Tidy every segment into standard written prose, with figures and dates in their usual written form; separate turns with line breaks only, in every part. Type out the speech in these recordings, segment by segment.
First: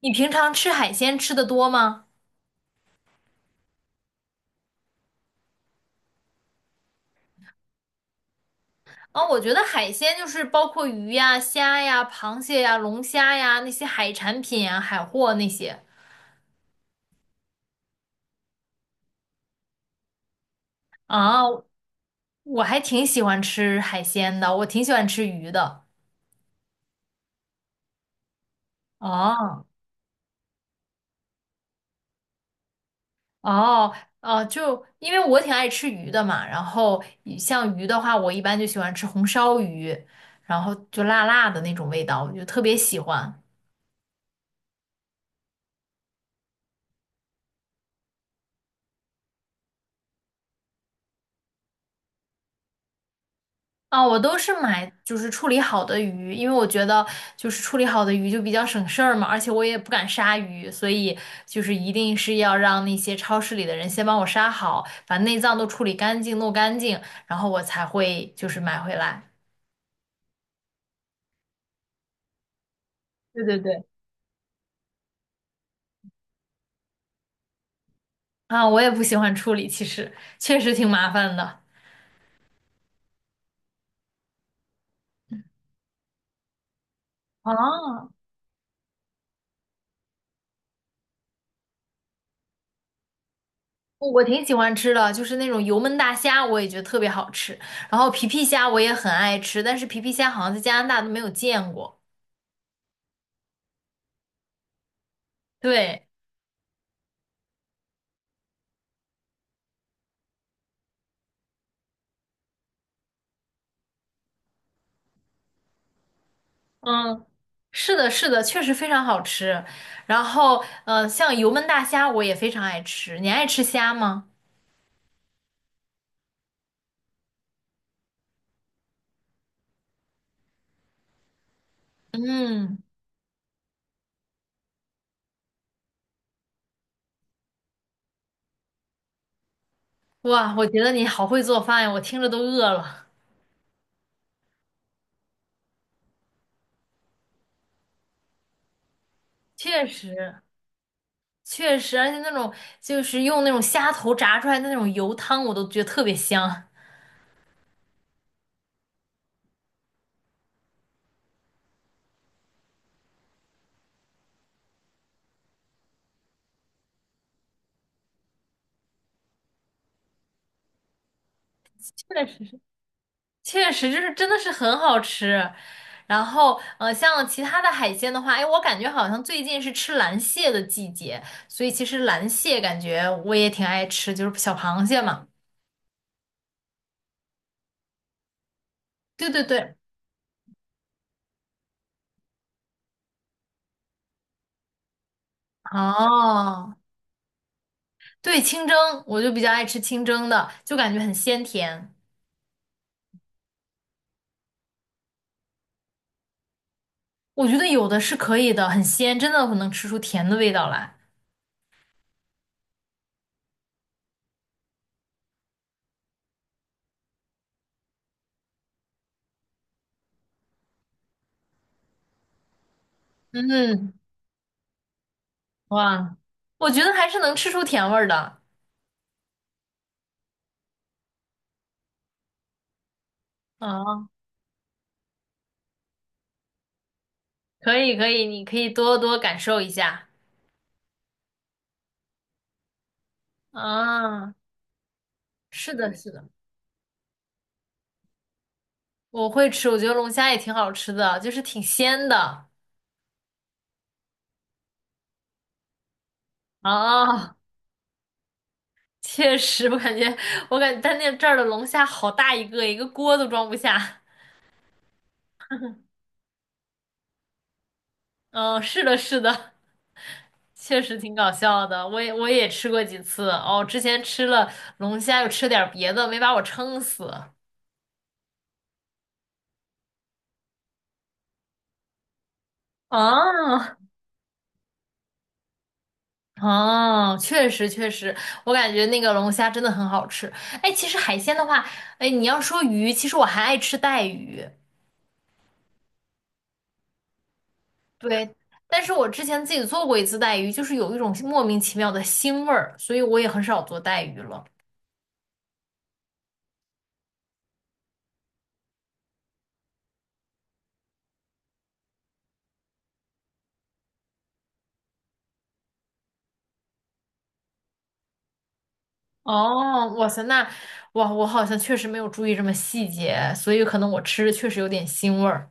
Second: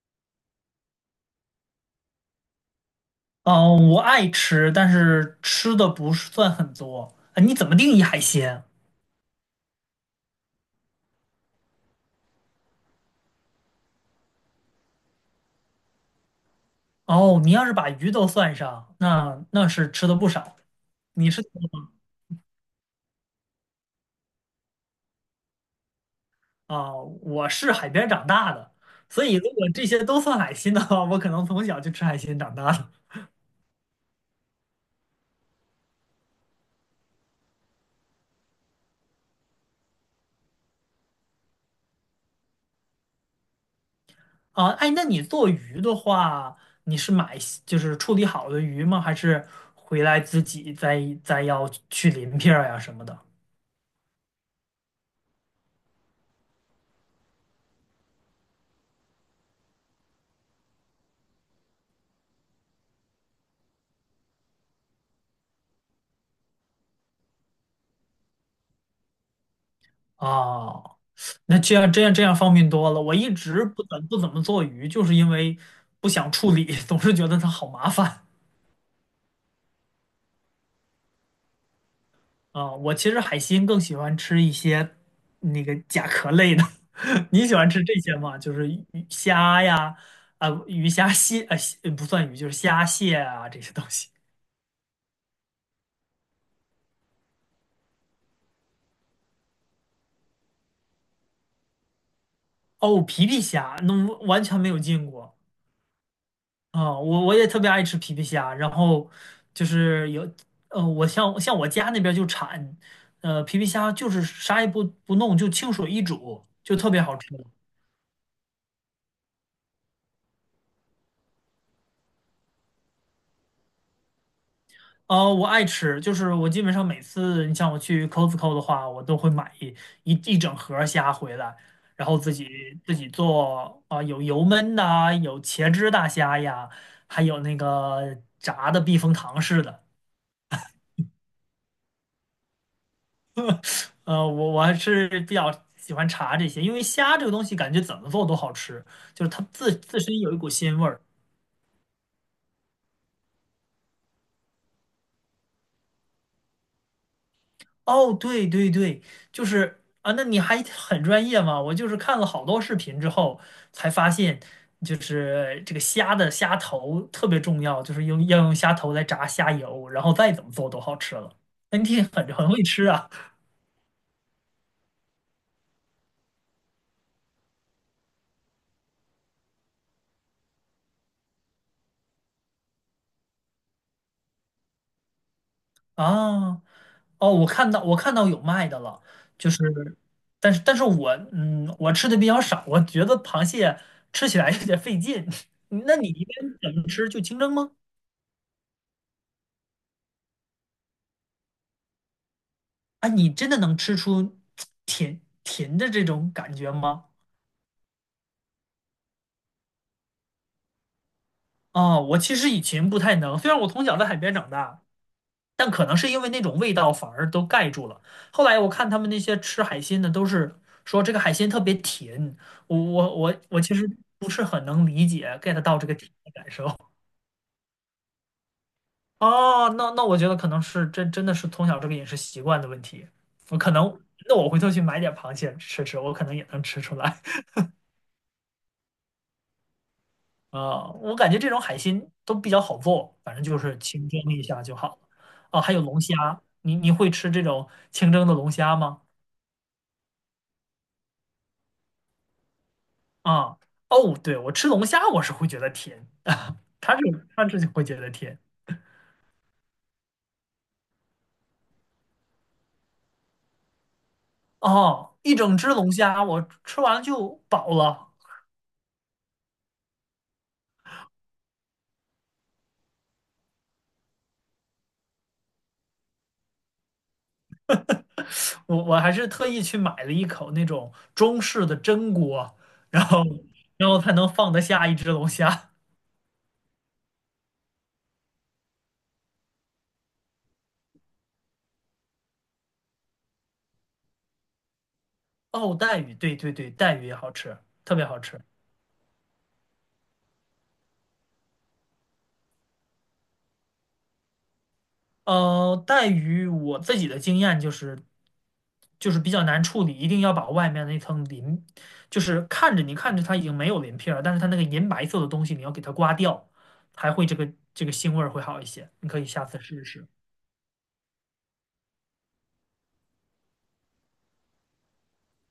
你平常吃海鲜吃的多吗？
嗯，我爱吃，但是吃的不是算很多。啊，你怎么定义海鲜？
啊，我觉得海鲜就是包括鱼呀、虾呀、螃蟹呀、龙虾呀那些海产品呀、海货那些。
哦，你要是把鱼都算上，那是吃的不少。你是
啊，我还挺喜欢吃海鲜的，我挺喜欢吃鱼的。
啊，我是海边长大的，所以如
哦
果这些都算海鲜的话，我可能从小就吃海鲜长大的。
哦哦，就因为我挺爱吃鱼的嘛，然后像鱼的话，我一般就喜欢吃红烧鱼，然后就辣辣的那种味道，我就特别喜欢。
啊，哎，那你做鱼的话，你是买就是处理好的鱼吗？还是回来自己再要去鳞片儿呀什么的？
啊，我都是买就是处理好的鱼，因为我觉得就是处理好的鱼就比较省事儿嘛，而且我也不敢杀鱼，所以就是一定是要让那些超市里的人先帮我杀好，把内脏都处理干净、弄干净，然后我才会就是买回来。
哦，那这样方便多了。我一
对对
直不
对。
怎不怎么做鱼，就是因为不想处理，总是觉得它好麻烦
啊，我也不喜欢处理，其实确实挺麻烦的。
啊。我其实海鲜更喜欢吃一些那个甲壳类的。你喜欢吃这
啊，
些吗？就是鱼虾呀，啊、鱼虾蟹啊、蟹不算鱼，就是虾蟹啊这些东
我
西。
我挺喜欢吃的，就是那种油焖大虾，我也觉得特别好吃。然后皮皮虾我也很爱吃，但是皮皮虾好像在加拿大都没有见过。
哦，皮皮虾，那完全没有见过。
对。
啊，我也特别爱吃皮皮虾，然后就是有，我像我家那边就产，皮皮虾就是啥也不弄，就清水一煮，就特别好
嗯，
吃。
是的，是的，确实非常好吃。然后，像油焖大虾我也非常爱吃。你爱吃虾吗？
啊，我爱吃，就是我基本上每次你像我去 Costco 的话，我都会买一整盒虾回来，然后自己
嗯，
自己做啊，有油焖的啊有茄汁大虾呀，还有那个炸的避风塘式的。
哇，我觉得你好会做饭呀，我听着都饿了。
我还是比较喜欢茶这些，因为虾这个东西感觉怎么做都好吃，就是它自
确
自身有一
实，
股鲜味儿。
确实，而且那种就是用那种虾头炸出来的那种油汤，我都觉得特别香。
哦，对对对，就是啊，那你还很专业嘛？我就是看了好多视频之后才发现，就是这个虾的虾头特别重要，就是用要用虾头来炸虾油，然后再怎么做都好吃了。那你挺
确
很
实
很
是。
会吃啊
确实，就是真的是很好吃。然后，像其他的海鲜的话，哎，我感觉好像最近是吃蓝蟹的季节，所以其实蓝蟹感觉我也挺爱吃，就是小螃蟹嘛。
啊！哦哦，我看到有卖的了，
对对
就是，
对，
但是我嗯，我吃的比较少，我觉得螃蟹吃起来有点费劲。那你一般
哦，
怎么吃？就清蒸吗？
对，清蒸，我就比较爱吃清蒸的，就感觉很鲜甜。
啊，你真的能吃出甜甜的这种感觉吗？
我觉得有的是可以的，很鲜，真的能吃出甜的味道来。
啊，我其实以前不太能，虽然我从小在海边长大，但可能是因为那种味道反而都盖住了。后来我看他们那些吃海鲜的，都是说这个海鲜特别甜，我其实
嗯，
不是很能理解 get 到这个甜
哇，
的感
我觉得
受。
还是能吃出甜味儿的。
哦，那我觉得可能是真的是从小这个饮食习惯的问题。我可能
哦，
那我回头去买点螃蟹吃吃，我可能也能吃出来。
可以可以，你可以多多感受一下。
啊、我感觉这种海鲜都比较好做，反正就是清蒸
啊，
一下就好了。哦，还
是
有
的，
龙
是的，
虾，你会吃这种清蒸的龙虾吗？
我会吃，我觉得龙虾也挺好吃的，就是挺鲜的
啊、哦，对，我吃龙虾我是会觉得甜，它是
啊。
它 是会觉得甜。
确实，我感觉，我感觉但那这儿的龙虾好大一个，一个锅都装不下。
哦，一整只龙虾我吃完了就饱了。
嗯，是的，是的，确实挺搞笑的。我也吃过几次哦，之前吃了龙虾，又吃点儿别的，没把我撑死。
我还是特意去买了一口那种中式的蒸锅，然后
哦
然后才能放得下一只龙虾。
哦，确实确实，我感觉那个龙虾真的很好吃。哎，其实海鲜的话，哎，你要说鱼，其实我还爱吃带鱼。
哦，带鱼，对对对，带鱼也好吃，特别好
对，
吃。
但是我之前自己做过一次带鱼，就是有一种莫名其妙的腥味儿，所以我也很少做带鱼了。
呃，带鱼我自己的经验就是就是比较难处理，一定要把外面那层鳞，就是你看着它已经没有鳞片儿，但是它那个银白色的东西你要给它刮掉，还会这个腥味儿会好一些。你可以下次试
哦，
试。
哇塞，那哇，我好像确实没有注意这么细节，所以可能我吃着确实有点腥味儿。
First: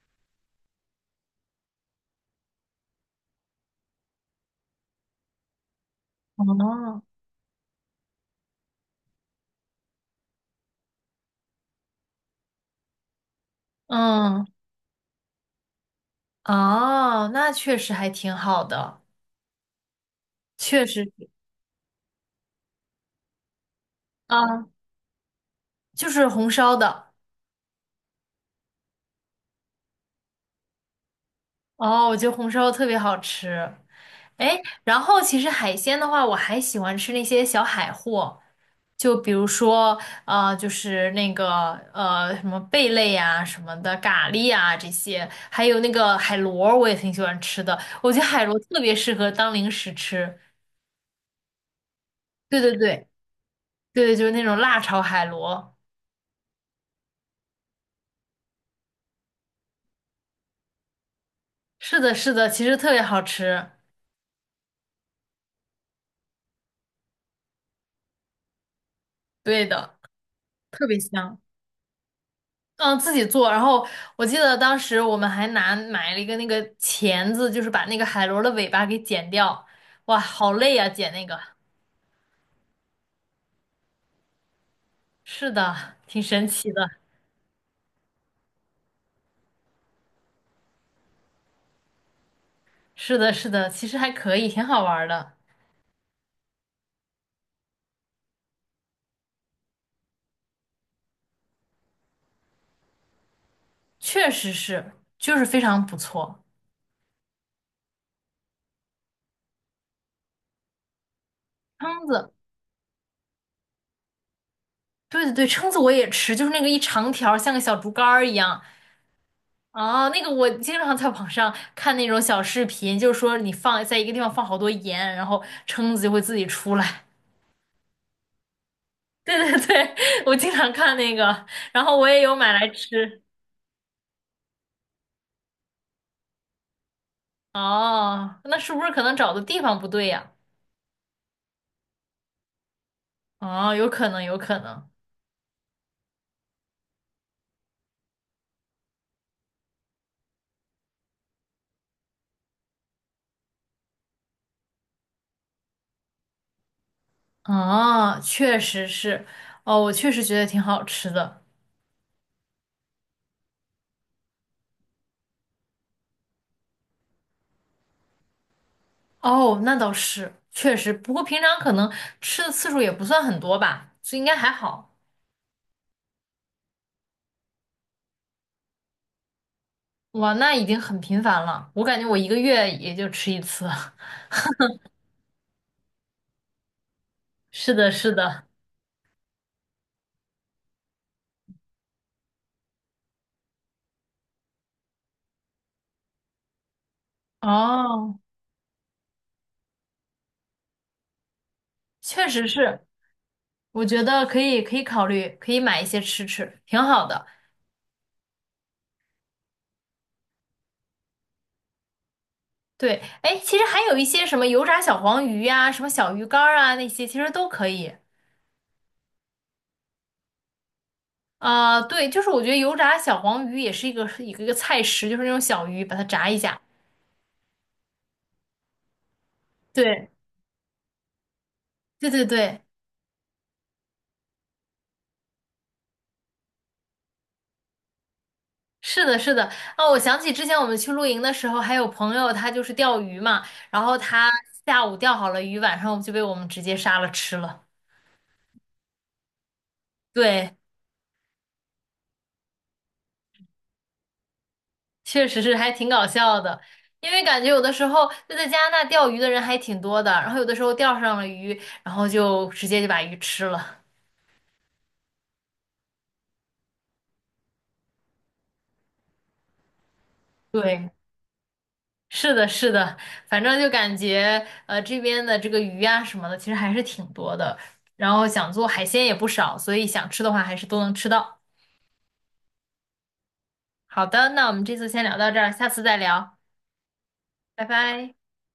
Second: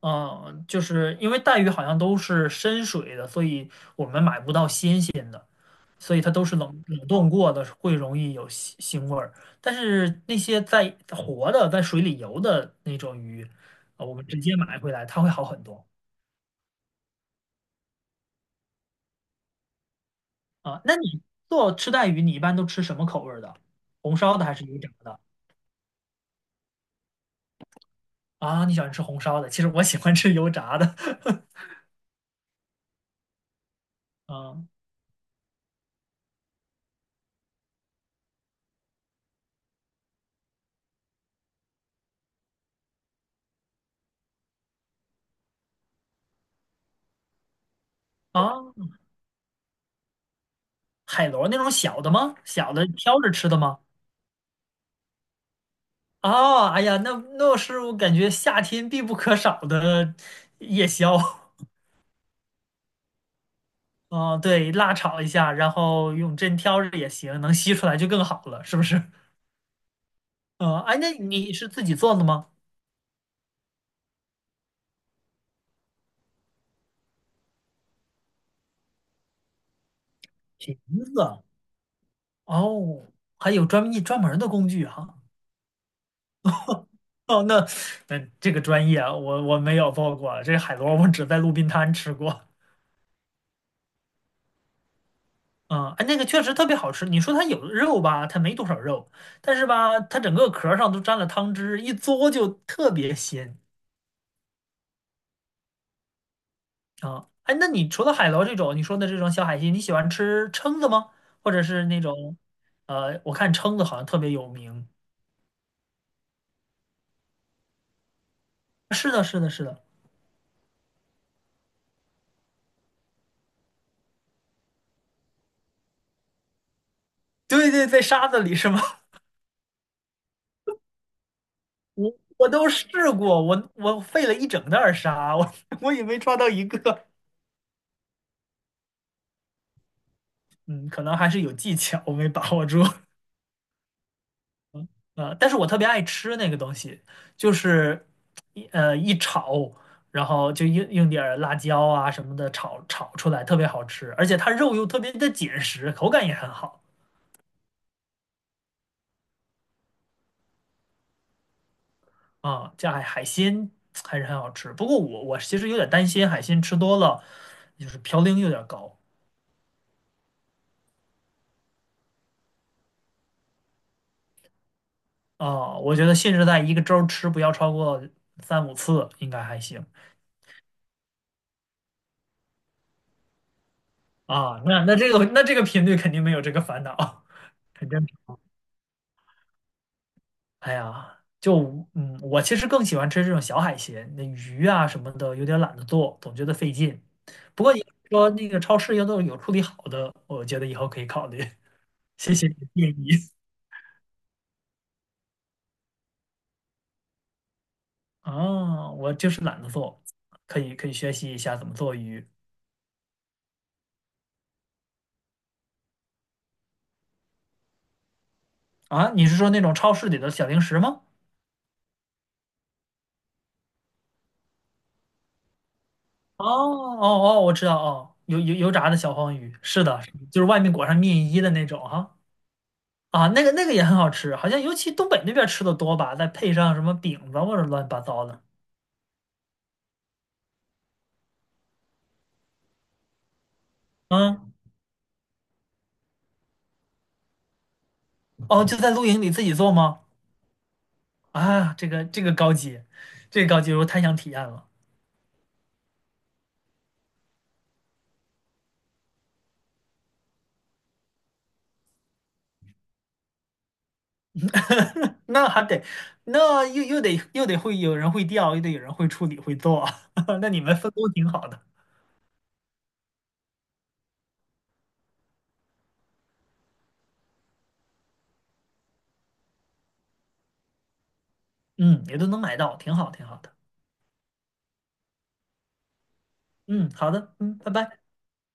嗯，就是因为带鱼好像都是深水的，所以我们买不到新鲜的，所以它都是冷
哦，
冷冻过的，会容易有腥味儿。但是那些在活的、在水里游的那种鱼，啊，我们直
嗯，
接买回来，它会好很多
哦，那确实还挺好的，
啊。
确
那
实
你
是
做吃带鱼，你一般都吃什么口味儿的？红烧的还是
啊，
油炸的？
就是红烧的。
啊，你喜欢吃红烧的，其实我喜欢吃油炸的。
哦，我觉得红烧特别好吃。哎，
嗯
然后其实海鲜的话，我还喜欢吃那些小海货，就比如说就是那个什么贝类呀、什么的，蛤蜊呀、这些，还有那个海螺儿，我也挺喜欢吃的。我觉得海螺特
啊，
别适合当零食吃。
海螺那种小的吗？
对对
小
对
的挑着吃的吗？
对，就是那种辣炒海螺。
哦，哎呀，那那是我感觉夏天必不可少的夜宵。
是的，是的，其实特别好吃。
哦，对，辣炒一下，然后用针挑着也行，能吸出来就更好了，是不是？
对的，
嗯，
特
哎，
别
那
香。
你是自己做的吗？
嗯，自己做。然后我记得当时我们还拿买了一个那个钳子，就是把那个海螺的尾巴给剪掉。哇，好累
瓶
呀，剪
子，
那个。
哦，还有专门儿的工具哈。
是的，挺神奇的。
哦，那那这个专业啊我没有做过，这海螺我只在路边摊吃过。
是的，是的，其实还可以，挺好玩儿的。
嗯，哎，那个确实特别好吃。你说它有肉吧，它没多少肉，但是吧，它整个壳儿上都沾了汤汁，一嘬就特别鲜
确实是，就是非常不错。
啊。哎，那你除了海螺这种你说的这种小海鲜，你喜欢吃蛏子吗？或者是那
蛏子，
种，我看蛏子好像特别有名。
对对对，蛏子我也吃，就是那个一长条儿像个小竹竿儿一样。
是的，是的，是的，
啊，那个我经常在网上看那种小视频，就是说你放在一个地方放好多盐，然后蛏子就会自己出来。
对对，在沙子里是吗？
对对对，我经常看那个，然 后我
我
也有
我
买来
都试
吃。
过，我费了一整袋儿沙，我 我也没抓到一个。
哦，那是不是可能找的地方不对呀？
嗯，可能还是有技巧，我没把握住。
哦，有可能，有可能。
呃，但是我特别爱吃那个东西，就是一炒，然后就用点儿辣椒啊什么的炒出来，特别好吃，而且它肉又特别的紧实，口感也很好
哦，确实是。哦，我确实觉得挺好吃的。
啊。这海鲜还是很好吃，不过我其实有点担心海鲜吃多了就是嘌呤有点高
哦，那倒是，确实。不过平常可能吃的次数也不算很多吧，所以应该还好。
啊。我觉得限制在一个周吃不要超过三五次应该还行
哇，那已经很频繁了。我感觉我一个月也就吃一次。
啊。那那这个频率肯定没有这个烦恼，
是
肯
的，
定。
是的。
哎呀，就嗯，我其实更喜欢吃这种小海鲜，那鱼啊什么的，有点懒得做，总觉得费劲。不过你
哦，
说那个超市要都有处理好的，我觉得以后可以考虑。
确
谢
实
谢你的
是。
建议
我觉得可以，可以考虑，可以买一些吃吃，挺好的。
啊，我就是懒得做，可以学习一下怎么做鱼
对，哎，其实还有一些什么油炸小黄鱼呀、什么小鱼干儿啊那些，其实都可以。
啊。你是说那种超市里的小零食吗？
啊、对，就是我觉得油炸小黄鱼也是一个菜食，就是那种小鱼，把它炸一
哦
下。
哦哦，我知道哦，油炸的小黄鱼，是的
对，
是的就是外面裹上面衣的那种
对
哈。
对对，
啊，那个也很好吃，好像尤其东北那边吃的多吧，再配上什么饼子或者乱七八糟的。
是的，是的。哦，我想起之前我们去露营的时候，还有朋友他就是钓鱼嘛，然后他
嗯，
下午钓好了鱼，晚上就被我们直接杀了吃了。
哦，就在露营里自己做吗？
对，
啊，这个高级，这个高级，我太想体验了。
确实是还挺搞笑的，因为感觉有的时候就在加拿大钓鱼的人还挺多的，然后有的时候钓上了鱼，然后就直接就把鱼吃了。
那还得，那又得会有人会钓，又得有人会处理会做，那 你们
对，
分工挺好的。
是的，是的，反正就感觉这边的这个鱼啊什么的，其实还是挺多的，然后想做海鲜也不少，所以想吃的话还是都能吃到。
嗯，也都能买到，挺好的。
好的，那我们这次先聊到这儿，下次再聊，
嗯，好的，嗯，
拜
拜拜。
拜。